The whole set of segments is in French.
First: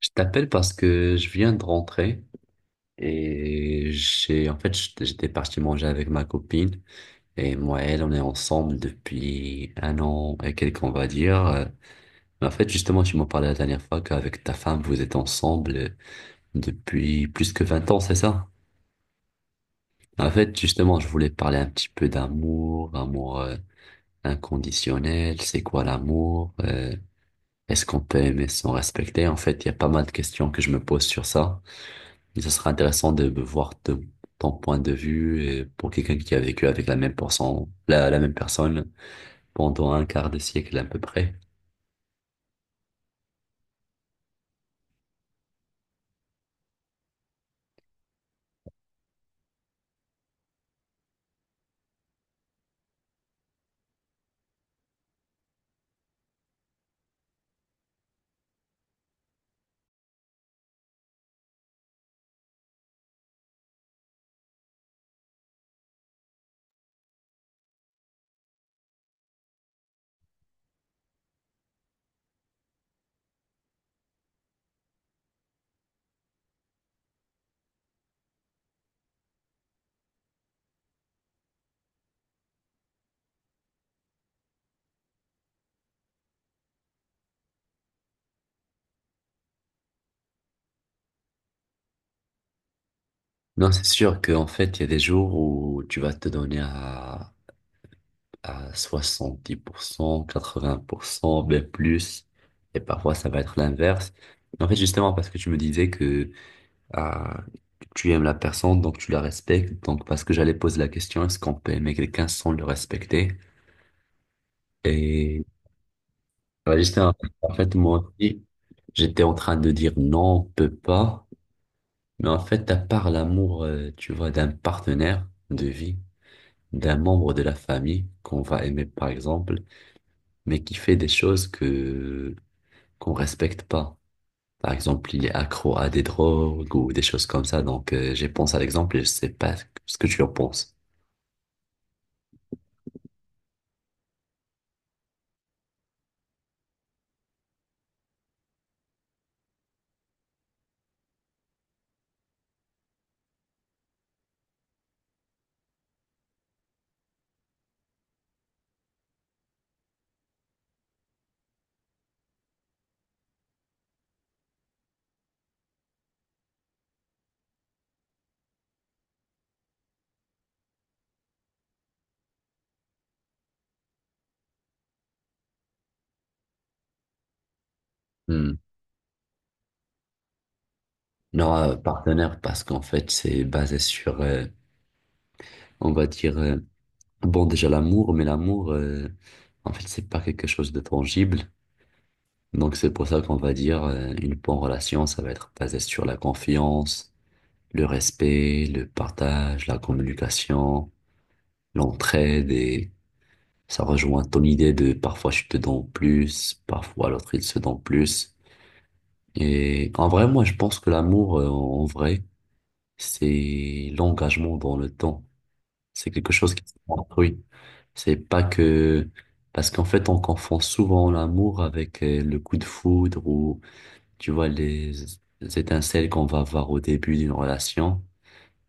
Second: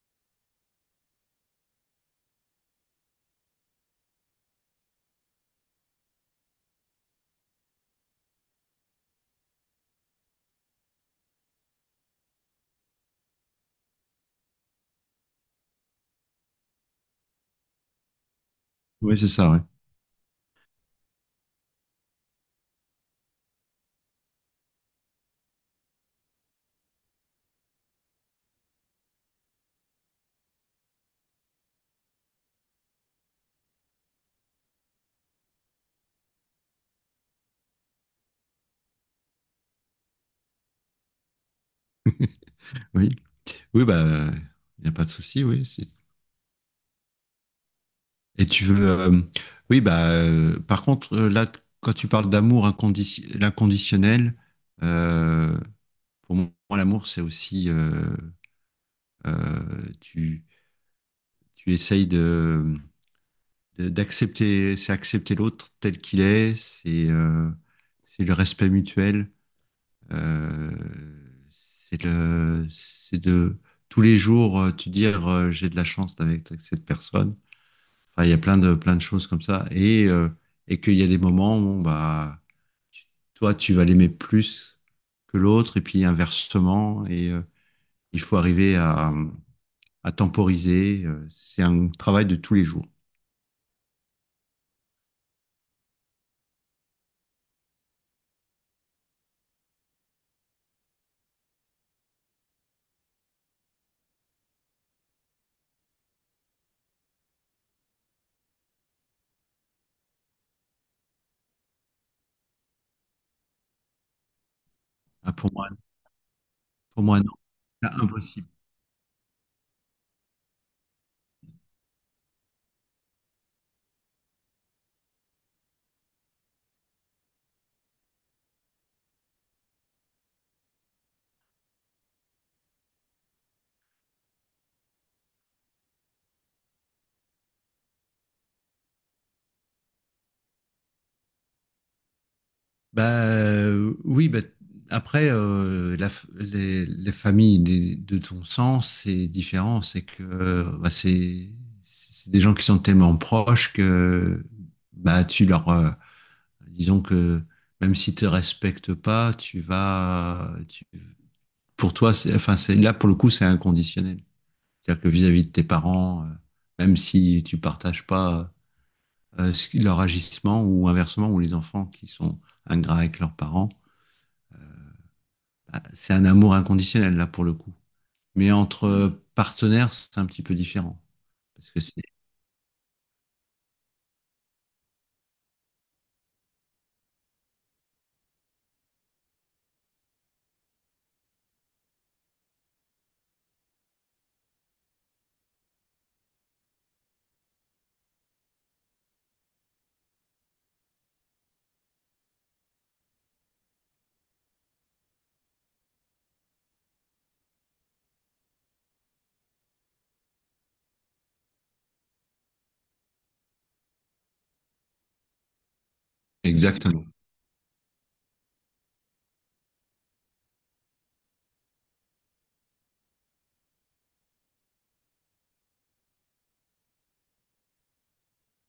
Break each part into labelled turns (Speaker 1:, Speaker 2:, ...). Speaker 1: Je t'appelle parce que je viens de rentrer et j'ai en fait j'étais j'étais parti manger avec ma copine, et moi et elle on est ensemble depuis un an et quelques, on va dire. Mais en fait, justement, tu m'en parlais la dernière fois qu'avec ta femme vous êtes ensemble depuis plus que 20 ans, c'est ça?
Speaker 2: Oui, c'est ça, ouais.
Speaker 1: En fait, justement, je voulais parler un petit peu d'amour, amour inconditionnel. C'est quoi l'amour? Est-ce qu'on peut aimer sans respecter? En fait, il y a pas mal de questions que je me pose sur ça. Et ce sera intéressant de voir ton point de vue, et pour quelqu'un qui a vécu avec la même personne, la même personne pendant un quart de siècle à peu près.
Speaker 2: Oui. Oui, bah, il n'y a pas de souci, oui. Et tu veux. Oui, bah, par contre, là, quand tu parles d'amour inconditionnel, l'inconditionnel, euh, pour moi, l'amour, c'est aussi. Euh, tu, tu essayes d'accepter, c'est accepter l'autre tel qu'il est, c'est le respect mutuel, euh, c'est le, c'est de. Tous les jours, tu dire j'ai de la chance avec cette personne. Enfin, il y a plein de choses comme ça. Et qu'il y a des moments où bah, tu- toi, tu vas l'aimer plus que l'autre, et puis inversement. Et il faut arriver à temporiser. C'est un travail de tous les jours.
Speaker 1: Non, c'est sûr qu'en fait, il y a des jours où tu vas te donner à 70%, 80%, même plus. Et parfois, ça va être l'inverse. En fait, justement, parce que tu me disais que, ah, tu aimes la personne, donc tu la respectes. Donc, parce que j'allais poser la question, est-ce qu'on peut aimer quelqu'un sans le respecter?
Speaker 2: Ah,
Speaker 1: Et
Speaker 2: pour moi,
Speaker 1: ouais, j'étais en,
Speaker 2: non,
Speaker 1: en fait,
Speaker 2: c'est
Speaker 1: moi aussi,
Speaker 2: impossible.
Speaker 1: j'étais en train de dire non, on peut pas. Mais en fait, à part l'amour, tu vois, d'un partenaire de vie, d'un membre de la famille qu'on va aimer, par exemple, mais qui fait des choses que qu'on respecte pas. Par exemple, il est accro à des drogues ou des choses comme ça. Donc, j'ai pensé à l'exemple et je sais pas ce que tu en penses.
Speaker 2: Bah oui, bah, après, les familles de ton sang, c'est différent. C'est que bah, c'est des gens qui sont tellement proches que bah, tu leur. Disons que même s'ils te respectent pas, tu vas. Pour toi, c'est, enfin, c'est, là, pour le coup, c'est inconditionnel. C'est-à-dire que vis-à-vis de tes parents, même si tu partages pas leur agissement ou inversement, ou les enfants qui sont ingrats avec leurs parents. Ah, c'est un amour inconditionnel là pour le coup. Mais
Speaker 1: Hmm.
Speaker 2: entre partenaires, c'est un petit peu différent.
Speaker 1: Non,
Speaker 2: Parce que c'est
Speaker 1: partenaire, parce qu'en fait, c'est basé sur, on va dire, bon, déjà l'amour. Mais l'amour, en fait, c'est pas quelque chose de tangible. Donc c'est pour ça qu'on va dire une bonne relation, ça va être basé sur la confiance, le respect, le partage, la communication, l'entraide, et ça rejoint ton idée de parfois je te donne plus, parfois l'autre il se donne plus. Et en vrai, moi je pense que l'amour, en vrai, c'est l'engagement dans le temps. C'est quelque chose qui se
Speaker 2: exactement.
Speaker 1: construit. C'est pas que... Parce qu'en fait, on confond souvent l'amour avec le coup de foudre, ou, tu vois, les étincelles qu'on va avoir au début d'une relation.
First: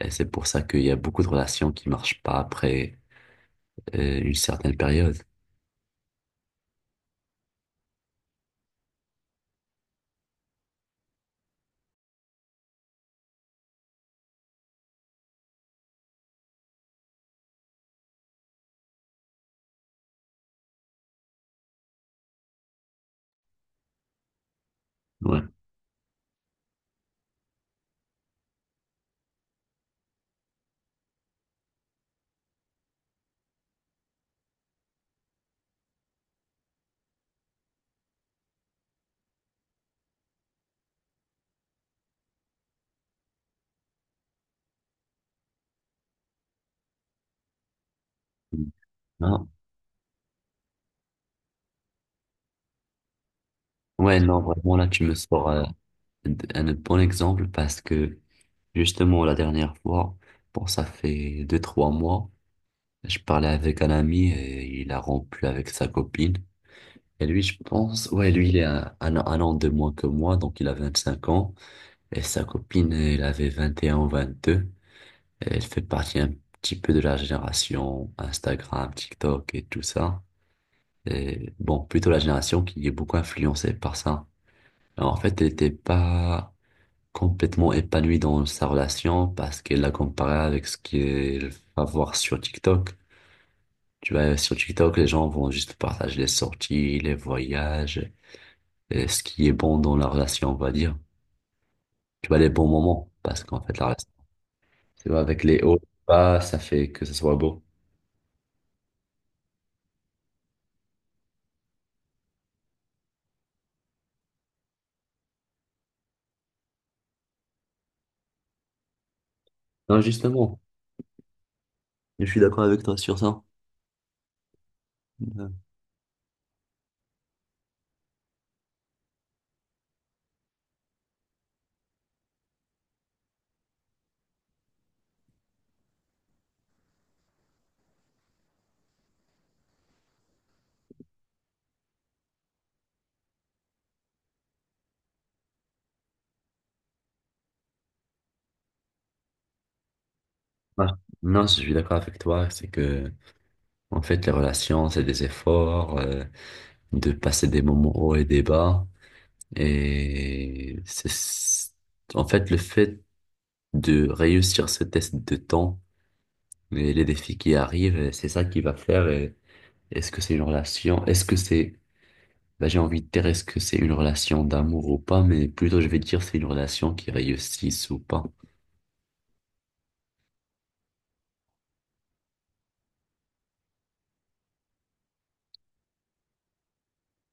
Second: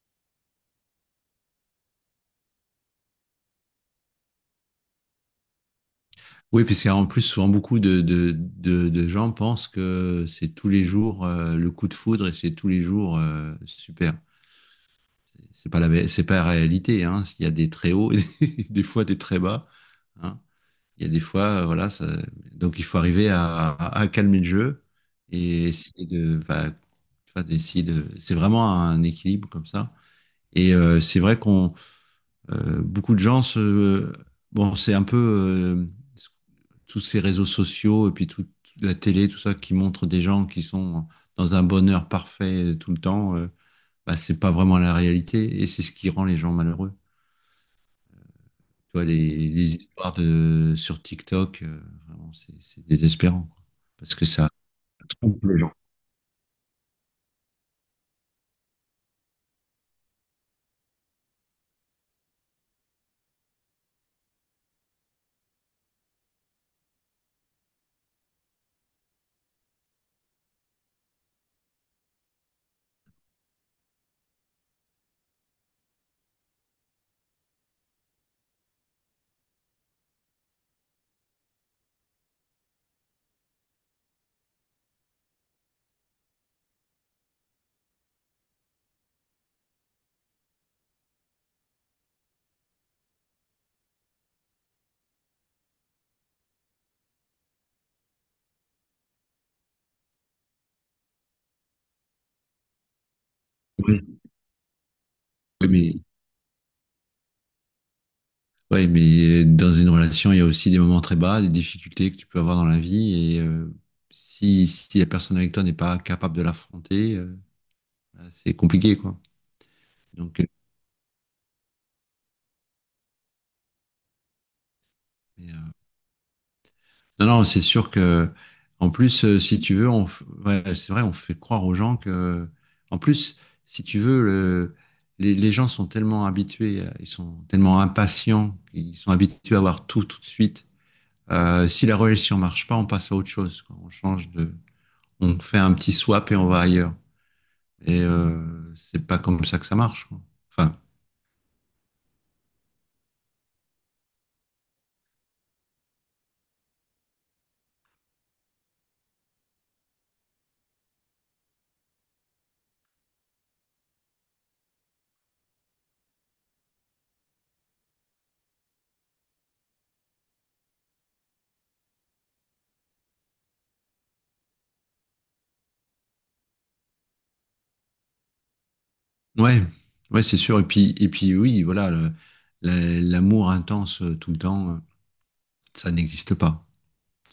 Speaker 1: Et c'est pour ça qu'il y a beaucoup de relations qui marchent pas après une certaine période.
Speaker 2: Oui, puis c'est en plus souvent beaucoup de gens pensent que c'est tous les jours le coup de foudre et c'est tous les jours super. C'est pas la réalité. Hein. Il y a des très hauts, et des fois des très bas. Hein. Il y a des fois, voilà, ça... Donc il faut arriver à calmer le jeu
Speaker 1: Ouais.
Speaker 2: et essayer de, bah, enfin, d'essayer de. C'est vraiment un équilibre comme ça. Et c'est vrai qu'on beaucoup de gens se bon c'est un peu tous ces réseaux sociaux et puis toute la télé tout ça qui montre des gens qui sont dans un bonheur parfait tout le temps bah, c'est pas vraiment la réalité et c'est ce qui rend les gens malheureux. Tu vois
Speaker 1: Non.
Speaker 2: les histoires de sur TikTok vraiment, c'est désespérant quoi. Parce
Speaker 1: Ouais,
Speaker 2: que
Speaker 1: non,
Speaker 2: ça
Speaker 1: vraiment, là, tu me
Speaker 2: trompe
Speaker 1: sors
Speaker 2: les gens.
Speaker 1: un bon exemple, parce que, justement, la dernière fois, bon, ça fait deux, trois mois, je parlais avec un ami et il a rompu avec sa copine. Et lui, je pense, ouais, lui, il est un an de moins que moi, donc il a 25 ans. Et sa copine, elle avait 21 ou 22. Elle fait partie un petit peu de la génération Instagram, TikTok et tout ça. Et bon, plutôt la génération qui est beaucoup influencée par ça. Alors, en fait, elle n'était pas complètement épanouie dans sa relation, parce qu'elle l'a comparé avec ce qu'elle va voir sur TikTok. Tu vois, sur TikTok, les gens vont juste partager les sorties, les voyages, ce qui est bon dans la relation, on va dire. Tu vois, les bons moments, parce qu'en fait, la relation,
Speaker 2: Oui,
Speaker 1: tu vois, avec les
Speaker 2: oui.
Speaker 1: hauts et les
Speaker 2: Mais,
Speaker 1: bas, ça fait que ça soit beau.
Speaker 2: Dans une relation, il y a aussi des moments très bas, des difficultés que tu peux avoir dans la vie. Et si la personne avec toi n'est pas capable de l'affronter, bah, c'est compliqué, quoi.
Speaker 1: Non,
Speaker 2: Donc,
Speaker 1: justement, je suis d'accord avec toi sur ça. Euh,
Speaker 2: mais, non, c'est sûr que, en plus, si tu veux, ouais, c'est vrai, on fait croire aux gens que, en plus, si tu veux, les gens sont tellement habitués, ils sont tellement impatients, ils sont habitués à avoir tout tout de suite. Si la relation marche pas, on passe à autre chose, quoi. On change de, on fait un petit swap et on va ailleurs. Et c'est pas comme ça que ça marche. Quoi. Enfin,
Speaker 1: ah, Non, je suis d'accord avec toi, c'est que, en fait, les relations, c'est des efforts, de passer des moments hauts et des bas. Et c'est, en fait, le fait de réussir ce test de temps et les défis qui arrivent, c'est ça qui va faire. Est-ce que c'est une relation? Est-ce que c'est, bah, j'ai envie de dire est-ce que c'est une relation d'amour ou pas, mais plutôt je vais dire c'est une relation qui réussisse ou pas.
Speaker 2: ouais, ouais, c'est sûr. Et puis, oui, voilà, l'amour intense tout le temps, ça n'existe pas.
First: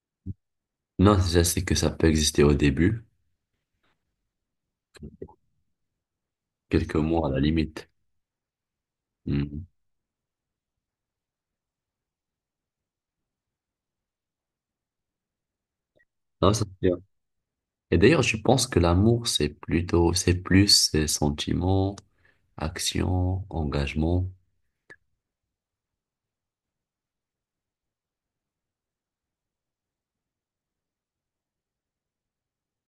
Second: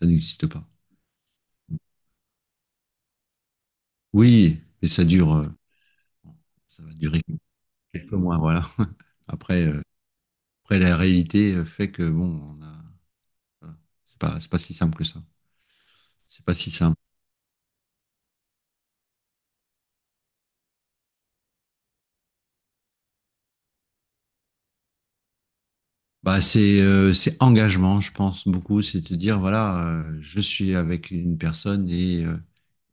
Speaker 2: Ça n'existe pas.
Speaker 1: Non, je sais que ça peut exister au début,
Speaker 2: Oui, mais ça va
Speaker 1: quelques
Speaker 2: durer
Speaker 1: mois à la limite.
Speaker 2: quelques mois, voilà. Après,
Speaker 1: Mhm.
Speaker 2: après la réalité fait que bon, on a, voilà, c'est pas si simple que ça. C'est
Speaker 1: Non,
Speaker 2: pas
Speaker 1: ça
Speaker 2: si
Speaker 1: c'est bien.
Speaker 2: simple.
Speaker 1: Et d'ailleurs, je pense que l'amour, c'est plutôt, c'est plus sentiment, action, engagement.
Speaker 2: Bah, c'est engagement, je pense beaucoup. C'est de dire voilà, je suis avec une personne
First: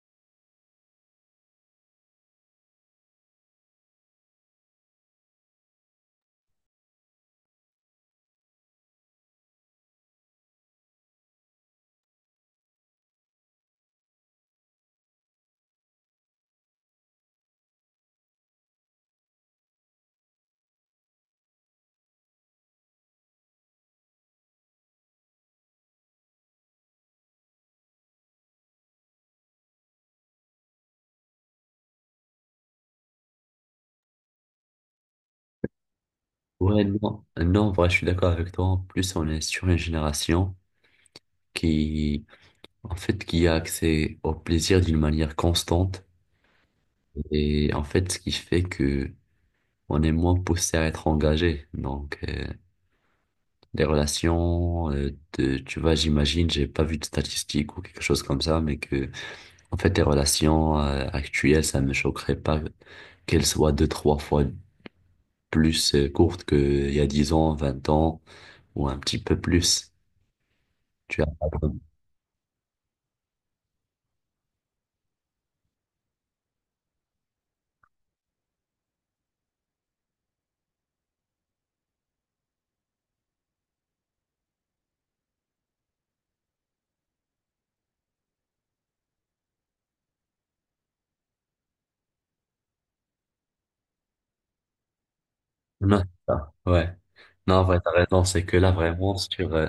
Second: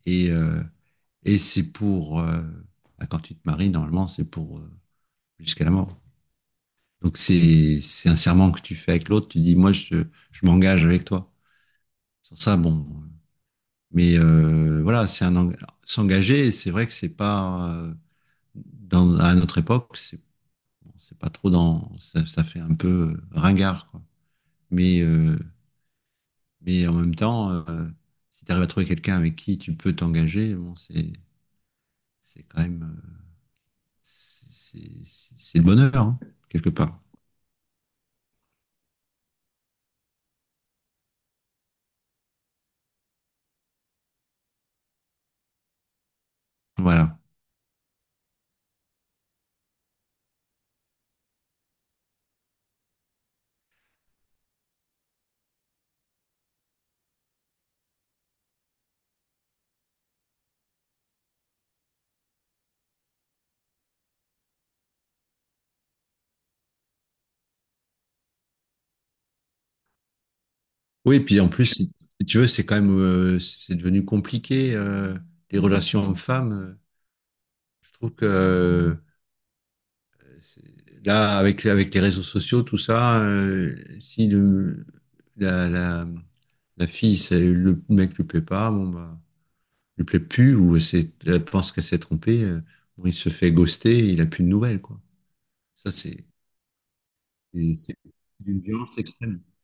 Speaker 2: Et, euh, et quand tu te maries, normalement, c'est pour jusqu'à la mort. Donc c'est un serment que tu fais avec l'autre, tu dis, moi, je m'engage avec toi. Sur ça, bon. Mais voilà, s'engager, c'est vrai que c'est pas, dans, à notre époque, c'est bon, c'est pas trop dans, ça fait un peu ringard, quoi. Mais, euh, mais, en même temps, si tu arrives à trouver quelqu'un avec qui tu peux t'engager, bon, c'est quand même. C'est c'est le bonheur, hein, quelque
Speaker 1: Ouais,
Speaker 2: part.
Speaker 1: non, non, en vrai, je suis d'accord avec toi. En plus, on est sur une génération qui, en fait, qui a accès au plaisir d'une manière constante.
Speaker 2: Voilà.
Speaker 1: Et en fait, ce qui fait que on est moins poussé à être engagé. Donc, les relations, de, tu vois, j'imagine, j'ai pas vu de statistiques ou quelque chose comme ça, mais que, en fait, les relations, actuelles, ça me choquerait pas qu'elles soient deux, trois fois plus courtes qu'il y a 10 ans, 20 ans, ou un petit peu plus. Tu
Speaker 2: Oui, et
Speaker 1: as
Speaker 2: puis
Speaker 1: pas
Speaker 2: en plus,
Speaker 1: de-.
Speaker 2: si tu veux, c'est quand même, c'est devenu compliqué, les relations hommes-femmes. Je trouve que c'est- là, avec les réseaux sociaux, tout ça, si la, la, la fille, le mec lui plaît pas, bon, bah, lui plaît plus, ou c'est, elle pense qu'elle s'est trompée, bon, il se fait ghoster, il a plus de nouvelles, quoi. Ça,
Speaker 1: Non, c'est
Speaker 2: c'est,
Speaker 1: ça. Ouais. Non, en vrai, t'as
Speaker 2: c'est
Speaker 1: raison, c'est que
Speaker 2: d'une
Speaker 1: là,
Speaker 2: violence
Speaker 1: vraiment,
Speaker 2: extrême.
Speaker 1: sur,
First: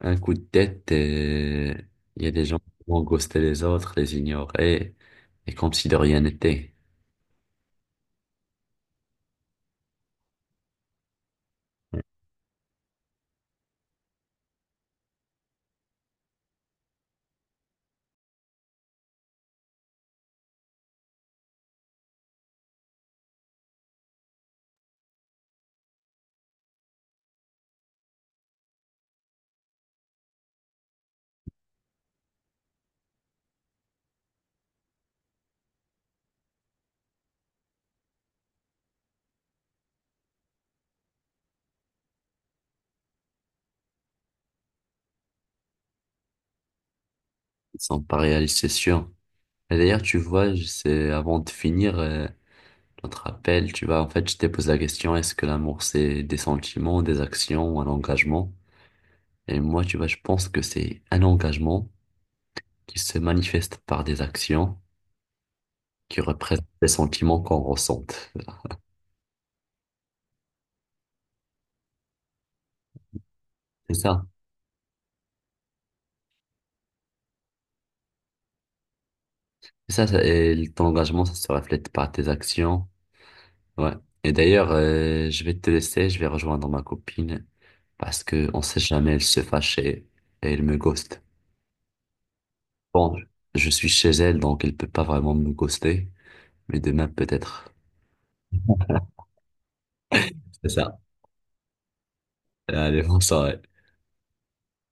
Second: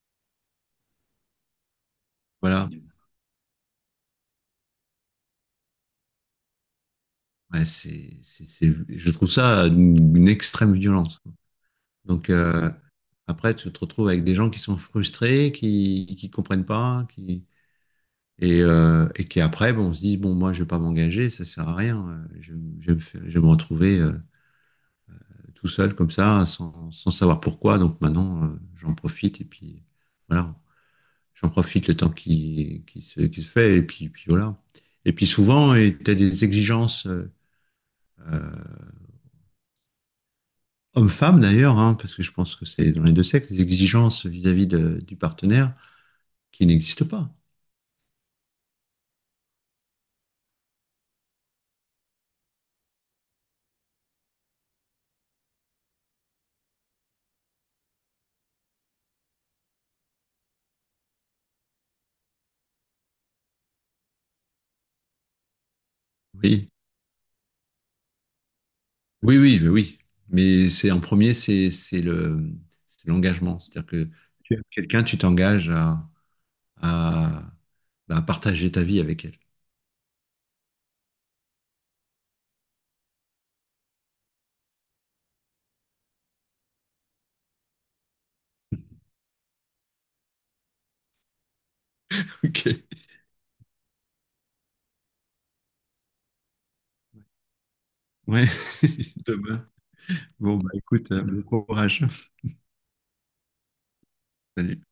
Speaker 1: un coup de tête, et il y a des gens
Speaker 2: Voilà.
Speaker 1: qui vont ghoster les autres, les ignorer, et comme si de rien n'était.
Speaker 2: Ouais, je trouve ça une extrême violence. Donc après, tu te retrouves avec des gens qui sont frustrés, qui comprennent pas, et qui après, bon, on se dit bon, moi, je vais pas m'engager, ça sert à rien. Je vais je vais me retrouver tout seul comme ça, sans savoir pourquoi. Donc maintenant, j'en profite et puis voilà, j'en profite le temps qui se fait et puis voilà. Et puis souvent, tu as des exigences. Euh, Homme-femme d'ailleurs, hein, parce que je pense que c'est dans les deux sexes, des exigences vis-à-vis du partenaire qui n'existent pas.
Speaker 1: Ils sont pas réalistes, c'est sûr. Et d'ailleurs, tu vois, je sais, avant de finir notre appel, tu vois, en fait, je t'ai posé la question, est-ce que l'amour, c'est des sentiments, des actions ou un engagement? Et moi, tu vois, je pense que c'est un engagement qui se manifeste par des actions qui représentent
Speaker 2: Oui,
Speaker 1: des sentiments qu'on ressente.
Speaker 2: oui, oui, oui, oui. Mais c'est en premier, c'est l'engagement, c'est-à-dire
Speaker 1: C'est
Speaker 2: que
Speaker 1: ça.
Speaker 2: tu aimes quelqu'un, tu t'engages à, bah, à partager ta vie avec elle.
Speaker 1: C'est ça, ça, et ton engagement, ça se reflète par tes actions. Ouais. Et d'ailleurs, je vais te laisser, je vais rejoindre ma copine, parce que on sait jamais, elle se fâche et elle me ghost.
Speaker 2: Ok.
Speaker 1: Bon, je suis chez elle, donc elle peut pas vraiment me ghoster, mais demain peut-être.
Speaker 2: Ouais. Demain. Bon
Speaker 1: C'est
Speaker 2: bah
Speaker 1: ça.
Speaker 2: écoute, bon courage.
Speaker 1: Allez, bonne soirée.
Speaker 2: Salut.